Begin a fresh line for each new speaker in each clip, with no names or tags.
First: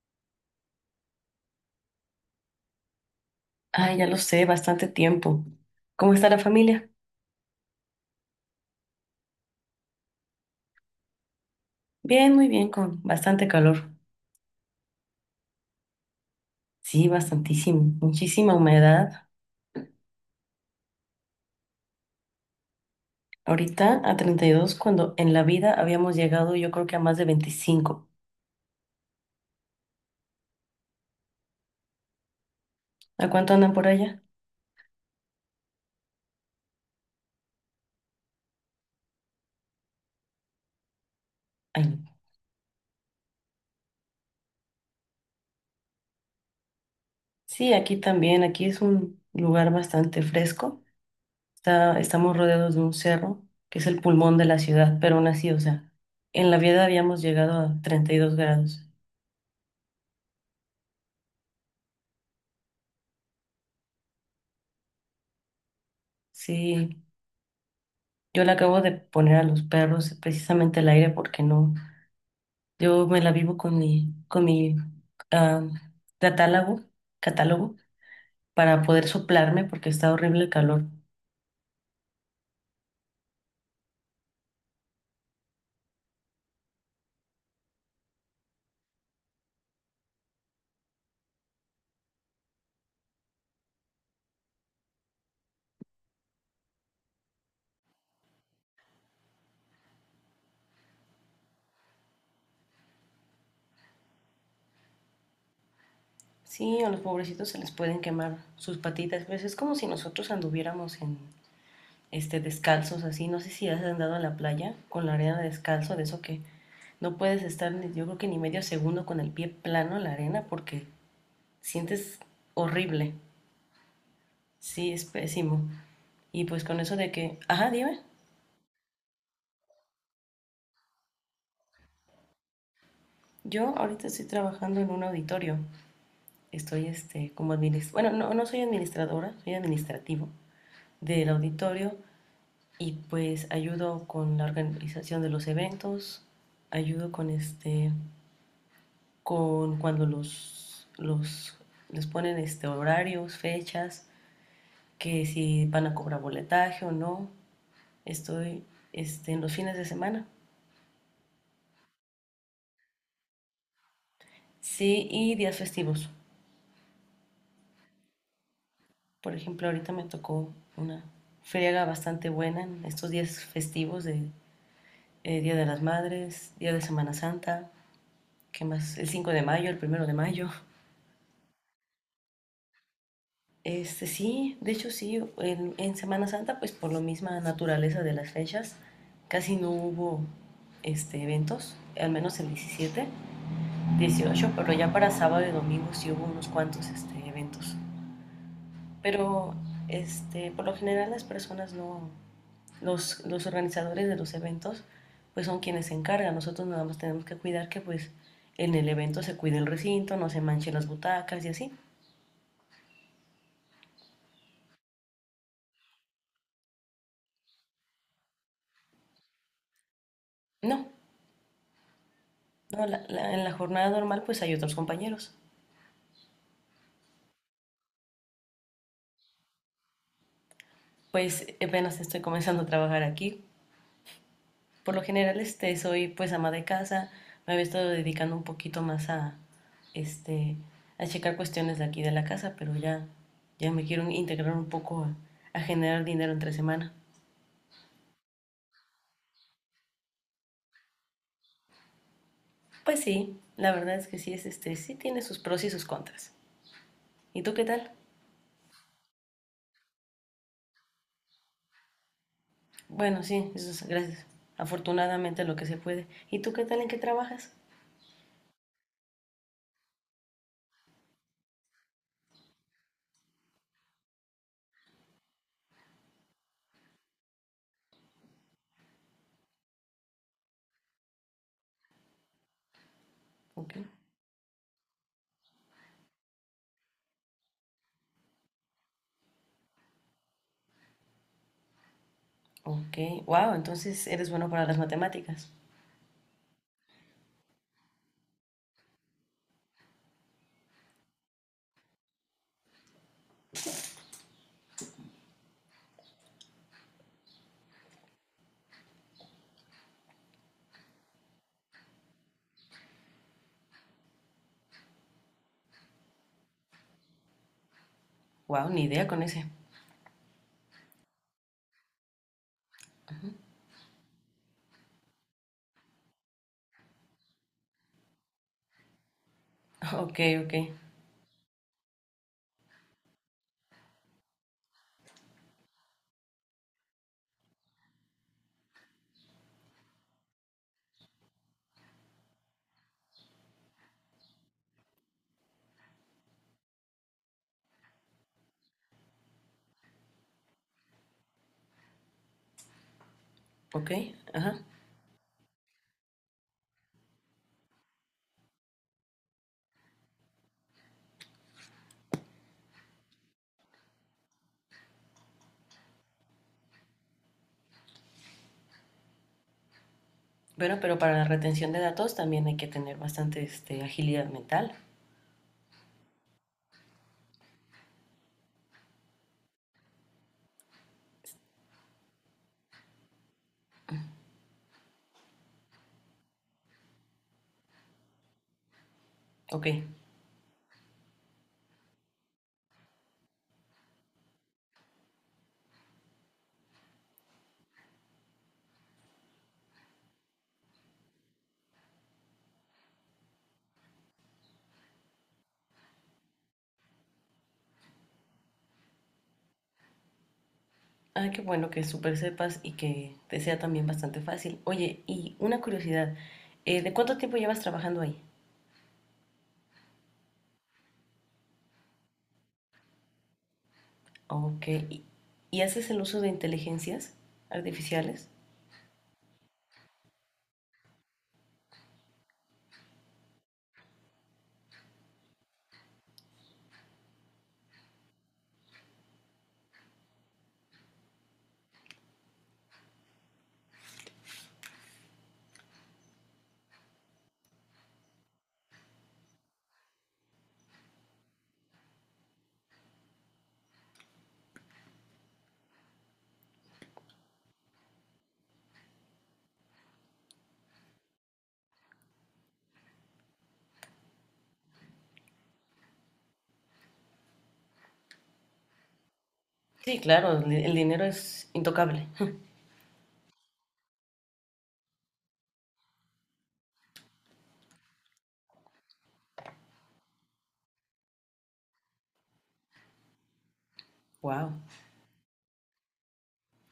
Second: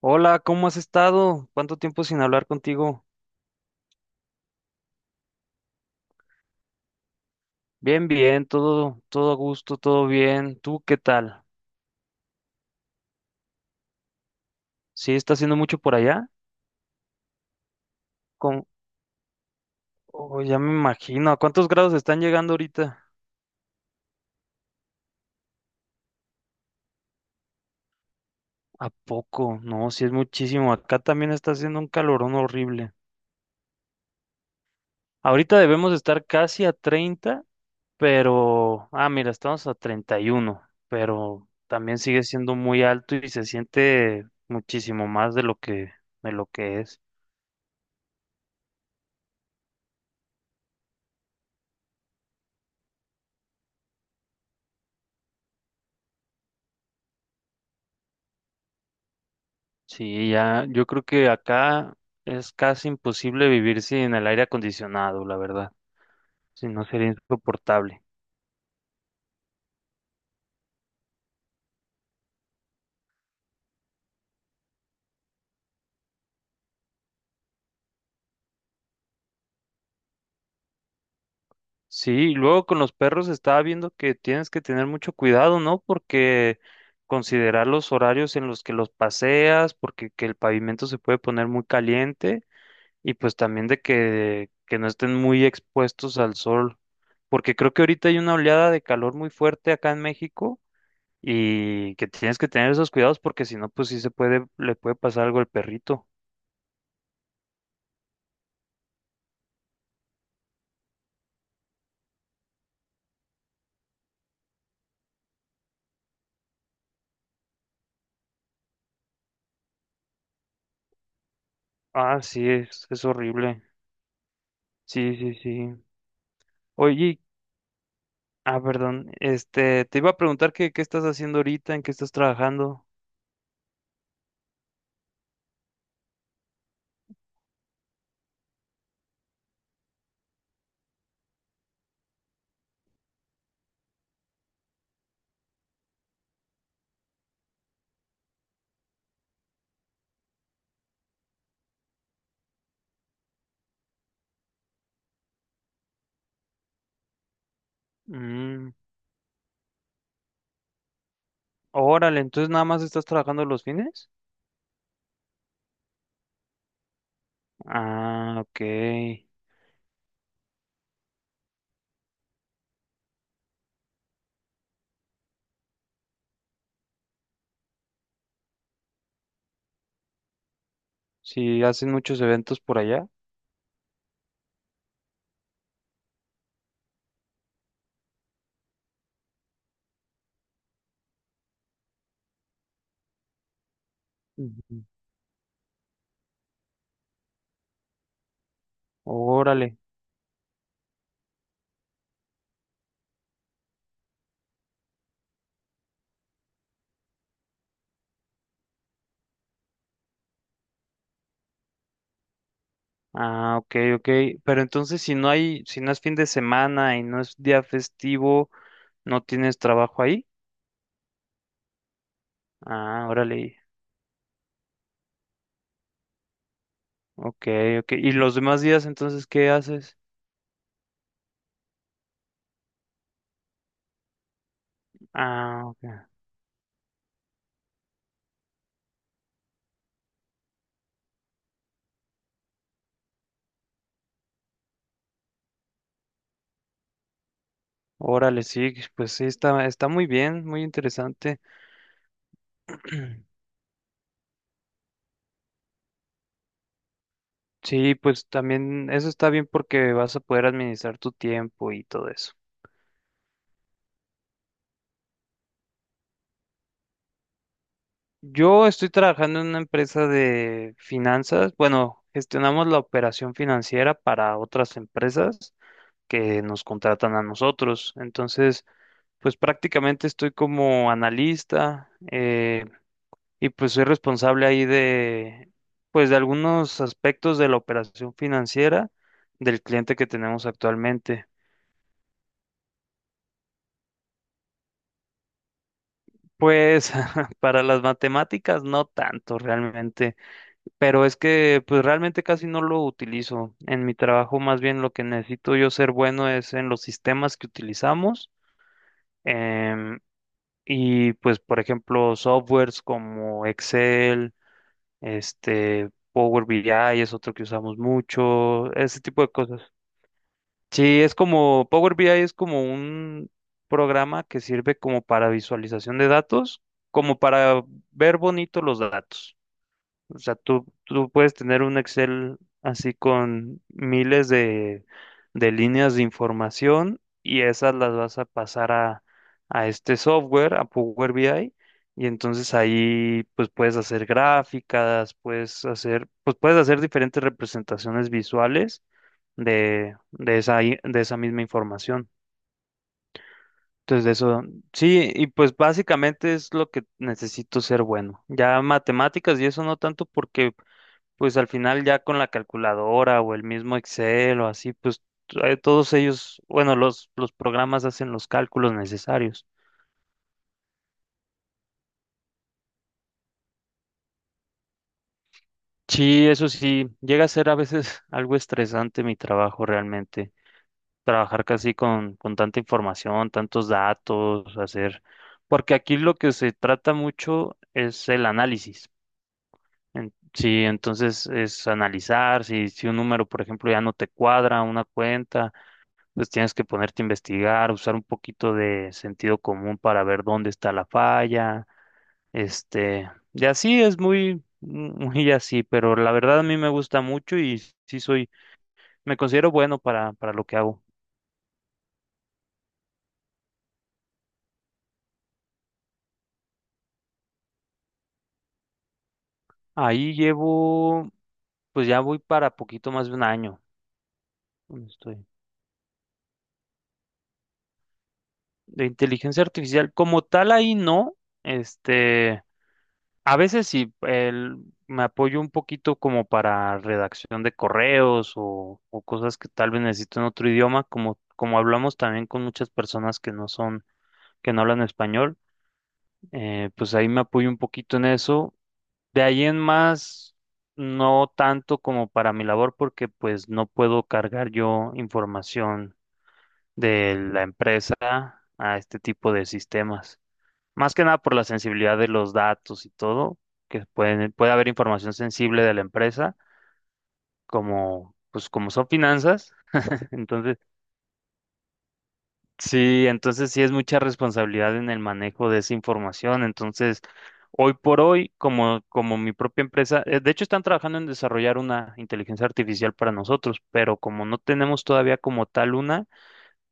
Hola, ¿cómo has estado? ¿Cuánto tiempo sin hablar contigo?
Ay, ya lo sé, bastante tiempo. ¿Cómo está la familia?
Bien, bien, todo a gusto, todo bien. ¿Tú qué tal?
Bien, muy bien, con bastante calor.
¿Sí está haciendo mucho por allá?
Sí, bastantísimo, muchísima
Con,
humedad.
oh, ya me imagino. ¿A cuántos grados están llegando ahorita?
Ahorita a 32. Cuando en la vida habíamos llegado yo creo que a más de 25.
¿A poco? No, sí es muchísimo. Acá también está haciendo un calorón horrible.
¿A cuánto andan por allá?
Ahorita debemos estar casi a 30, pero... Ah, mira, estamos a 31, pero
Ay,
también
no.
sigue siendo muy alto y se siente muchísimo más de lo que es.
Sí, aquí también, aquí es un lugar bastante fresco. Estamos rodeados de un cerro, que es el pulmón de la ciudad, pero aún así, o sea, en la vida habíamos llegado a 32 grados.
Sí, ya, yo creo que acá es casi imposible vivir sin el aire acondicionado, la verdad. Si no
Sí.
sería insoportable.
Yo le acabo de poner a los perros precisamente el aire porque no. Yo me la vivo con mi, ah, catálogo, catálogo para poder soplarme porque está horrible el calor.
Sí, y luego con los perros estaba viendo que tienes que tener mucho cuidado, ¿no? Porque considerar los horarios en los que los paseas, porque que el pavimento se puede poner muy caliente y pues también de que no estén muy expuestos al sol, porque creo que ahorita hay una oleada de calor muy fuerte acá en México y que tienes que tener esos cuidados porque si no, pues sí se puede, le puede pasar algo al perrito.
Sí, a los pobrecitos se les pueden quemar sus patitas. Pues es como si nosotros anduviéramos en descalzos así. No sé si has andado a la playa con la arena descalzo, de eso que no puedes estar, yo creo que ni medio segundo con el pie plano en la arena porque sientes
Ah, sí, es
horrible.
horrible.
Sí, es
Sí, sí,
pésimo.
sí.
Y pues con eso de
Oye,
que, ajá, dime,
ah, perdón, te iba a preguntar que, qué estás haciendo ahorita, en qué estás trabajando.
yo ahorita estoy trabajando en un auditorio. Estoy como administradora, bueno, no, no soy administradora, soy administrativo del auditorio y pues ayudo con la organización de los eventos, ayudo con con cuando les ponen horarios, fechas, que si van a cobrar boletaje o no. Estoy
Mm,
en los fines de semana.
órale, entonces nada más estás trabajando los fines.
Sí, y días festivos.
Ah, ok.
Por ejemplo, ahorita me tocó una friega bastante buena en estos días festivos de Día de las Madres, Día de Semana Santa, ¿qué más? El 5 de mayo, el primero de mayo.
Sí, hacen muchos eventos por allá.
Este sí, de hecho sí, en Semana Santa, pues por la misma naturaleza de las fechas, casi no hubo eventos, al menos el 17 18, pero
Ujú.
ya para sábado y domingo sí hubo unos cuantos eventos. Pero
Órale.
por lo general las personas no, los organizadores de los eventos pues son quienes se encargan. Nosotros nada más tenemos que cuidar que pues en el evento se cuide el recinto, no se manchen las butacas y así.
Ah, ok, ok. Pero entonces si no hay, si no es fin de semana y no es día festivo, ¿no tienes trabajo ahí?
No,
Ah,
en la
órale.
jornada normal pues hay otros compañeros.
Ok, ok. ¿Y los demás días entonces qué haces?
Pues apenas estoy comenzando a trabajar aquí. Por lo general
Ah, ok.
soy pues ama de casa, me había estado dedicando un poquito más a, este, a checar cuestiones de aquí de la casa, pero ya, ya me quiero integrar un poco a generar dinero entre semana.
Órale, sí, pues sí, está, está muy bien, muy interesante.
Pues sí, la verdad es que sí es sí tiene sus pros y sus contras. ¿Y tú qué tal?
Sí, pues también eso está bien porque vas a poder administrar tu tiempo y todo eso.
Bueno, sí, eso es, gracias. Afortunadamente lo que se puede. ¿Y tú qué tal en qué trabajas?
Yo estoy trabajando en una empresa de finanzas. Bueno, gestionamos la operación financiera para otras empresas que nos contratan a nosotros. Entonces, pues prácticamente estoy como analista. Y pues
Ok.
soy responsable ahí de, pues de algunos aspectos de la operación financiera del cliente que tenemos actualmente.
Ok. Wow, entonces eres bueno para las matemáticas.
Pues para las matemáticas no tanto realmente, pero es que pues realmente casi no lo utilizo. En mi trabajo más bien lo que necesito yo ser bueno es en los sistemas que utilizamos em, y pues por ejemplo softwares como Excel, este Power BI es otro que usamos
Wow,
mucho,
ni
ese
idea con
tipo de
ese.
cosas. Sí, es como Power BI es como un programa que sirve como para visualización de datos, como para ver bonito los datos.
Ok,
O sea,
ok.
tú puedes tener un Excel así con miles de líneas de información y esas las vas a pasar a este software, a Power BI, y entonces ahí pues puedes hacer gráficas, puedes hacer, pues puedes hacer diferentes representaciones visuales de esa, de esa misma información.
Ok,
Entonces, de eso,
ajá.
sí, y pues básicamente es lo que necesito ser bueno. Ya matemáticas y eso no tanto porque, pues al final ya con la calculadora o el mismo Excel o así, pues todos ellos, bueno, los programas hacen los cálculos necesarios.
Bueno, pero para la retención de datos también hay que tener bastante agilidad mental.
Sí, eso sí, llega a ser a veces algo estresante mi trabajo realmente. Trabajar casi con tanta información, tantos datos, hacer, porque aquí lo que se trata mucho es el análisis.
Ok.
Sí, entonces es analizar, si, si un número, por ejemplo, ya no te cuadra una cuenta, pues tienes que ponerte a investigar, usar un poquito de sentido común para ver dónde está la falla, y así es muy, muy así, pero la verdad a mí me gusta mucho y sí soy, me considero bueno para lo que hago.
Ah, qué bueno que súper sepas y que te sea también bastante fácil. Oye, y una curiosidad, ¿de cuánto tiempo llevas trabajando ahí?
Ahí llevo, pues ya voy para poquito más de un año
Ok.
donde estoy.
Y haces el uso de inteligencias artificiales?
De inteligencia artificial, como tal, ahí no. Este, a veces sí, me apoyo un poquito como para redacción de correos o cosas que tal vez necesito en otro idioma, como, como hablamos también con muchas personas que no son, que no hablan español. Pues ahí me apoyo un poquito en eso. De ahí en más, no tanto como para mi labor, porque pues no puedo cargar yo información de la empresa a este tipo de sistemas. Más que nada por la sensibilidad de los datos y todo, que pueden, puede haber información sensible de la empresa, como pues como son finanzas,
Sí, claro,
entonces
el dinero es intocable.
sí, entonces sí es mucha responsabilidad en el manejo de esa información. Entonces, hoy por hoy, como, como mi propia empresa, de hecho están trabajando en desarrollar una inteligencia artificial para nosotros, pero como no
Wow.
tenemos todavía como tal una,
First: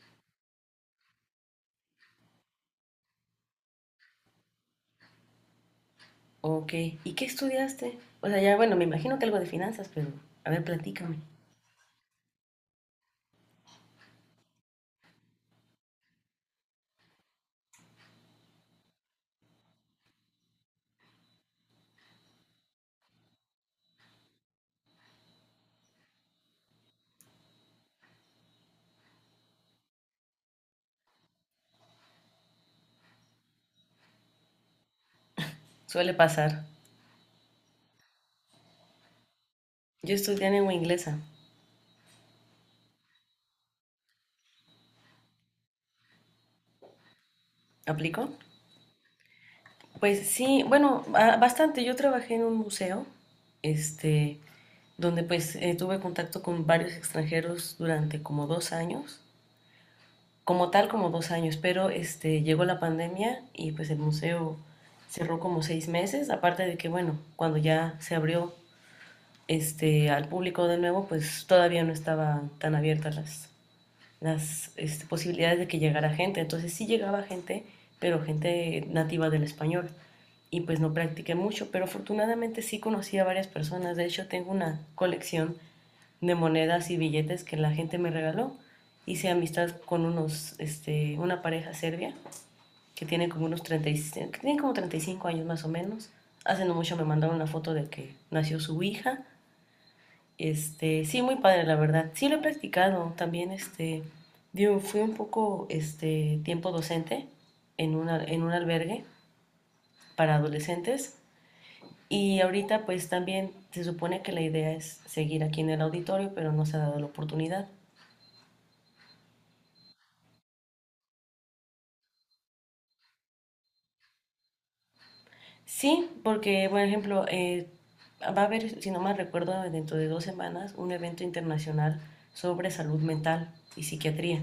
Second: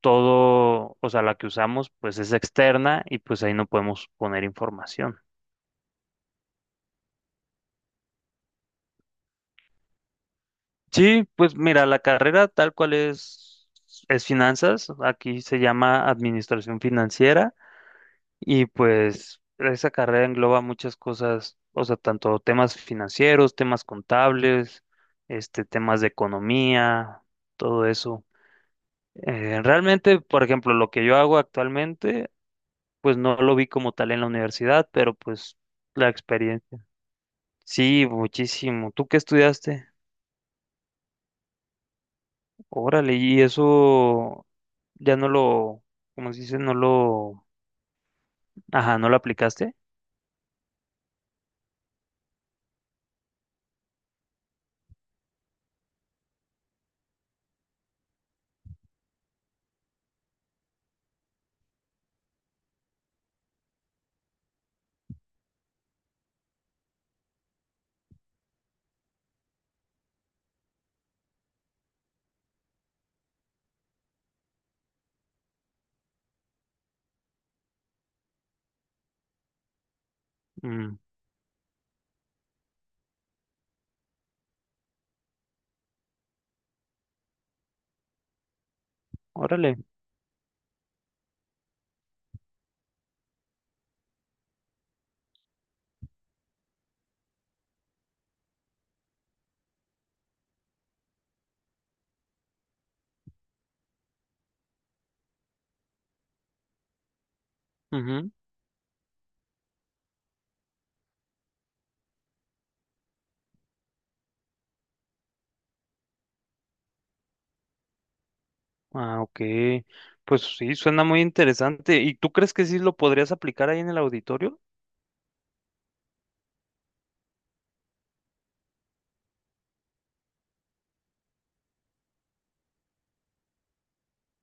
todo, o sea, la que usamos, pues es externa y pues ahí no podemos poner información.
Ok. ¿Y qué estudiaste? O sea, ya, bueno, me imagino que algo de finanzas, pero a ver, platícame.
Sí, pues mira, la carrera tal cual es finanzas, aquí se llama administración financiera. Y pues esa carrera engloba muchas cosas, o sea, tanto temas financieros, temas contables, temas de economía, todo eso. Realmente, por ejemplo, lo que yo hago actualmente, pues no lo vi como tal en la universidad, pero pues la
Suele pasar.
experiencia. Sí, muchísimo. ¿Tú qué estudiaste?
Yo estudié lengua inglesa.
Órale, y eso ya no lo, como se dice? No lo,
¿Aplico?
ajá, no lo aplicaste.
Pues sí, bueno, bastante. Yo trabajé en un museo, este, donde pues tuve contacto con varios extranjeros durante como dos años. Como tal, como dos años, pero llegó la pandemia y pues el museo cerró como 6 meses, aparte de que, bueno, cuando ya se abrió al público de nuevo, pues todavía no estaban tan abiertas las posibilidades de que llegara gente, entonces sí llegaba gente, pero gente nativa del español. Y pues no
Mm,
practiqué mucho, pero afortunadamente sí conocí a varias personas. De hecho, tengo una colección de monedas y billetes que la gente me regaló. Hice amistad
órale.
con una pareja serbia que tiene como unos 35, que tiene como 35 años más o menos. Hace no mucho me mandaron una foto de que nació su hija. Este, sí, muy padre, la verdad. Sí lo he practicado. También, digo, fui un poco, tiempo docente en, en un albergue para adolescentes. Y ahorita, pues, también se supone que la idea es seguir aquí en el auditorio, pero no se ha dado la oportunidad.
Ah, ok. Pues sí, suena muy interesante. ¿Y tú crees que sí lo podrías aplicar ahí en el auditorio?
Sí, porque, por ejemplo, va a haber, si no mal recuerdo, dentro de dos semanas un evento internacional sobre salud mental y psiquiatría.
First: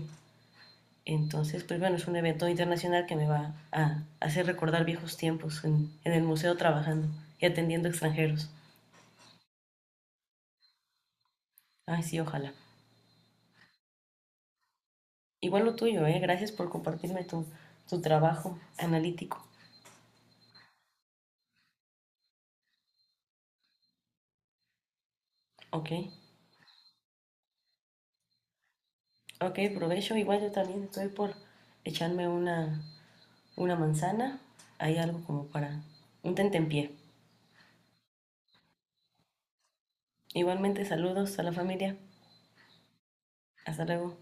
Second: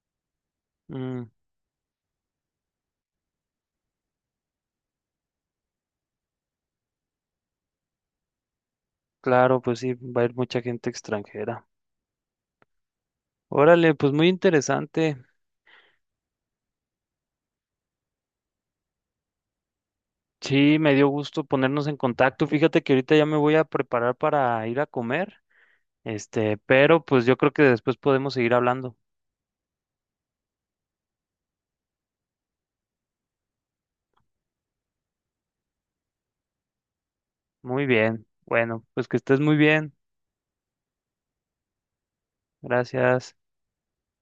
Mm,
Entonces, pues bueno, es un evento internacional que me va a hacer recordar viejos tiempos en el museo trabajando y atendiendo extranjeros.
claro, pues sí, va a ir mucha gente extranjera.
Ay, sí, ojalá.
Órale, pues muy interesante.
Igual lo tuyo, ¿eh? Gracias por compartirme tu, tu trabajo analítico.
Sí, me dio gusto ponernos en contacto. Fíjate que ahorita ya me voy a preparar para ir a comer.
Ok,
Pero pues yo creo que después podemos seguir hablando.
ok, provecho. Igual yo también estoy por echarme una manzana, hay algo como para un tentempié.
Muy bien. Bueno, pues que estés muy bien.
Igualmente saludos a la familia.
Gracias.
Hasta luego.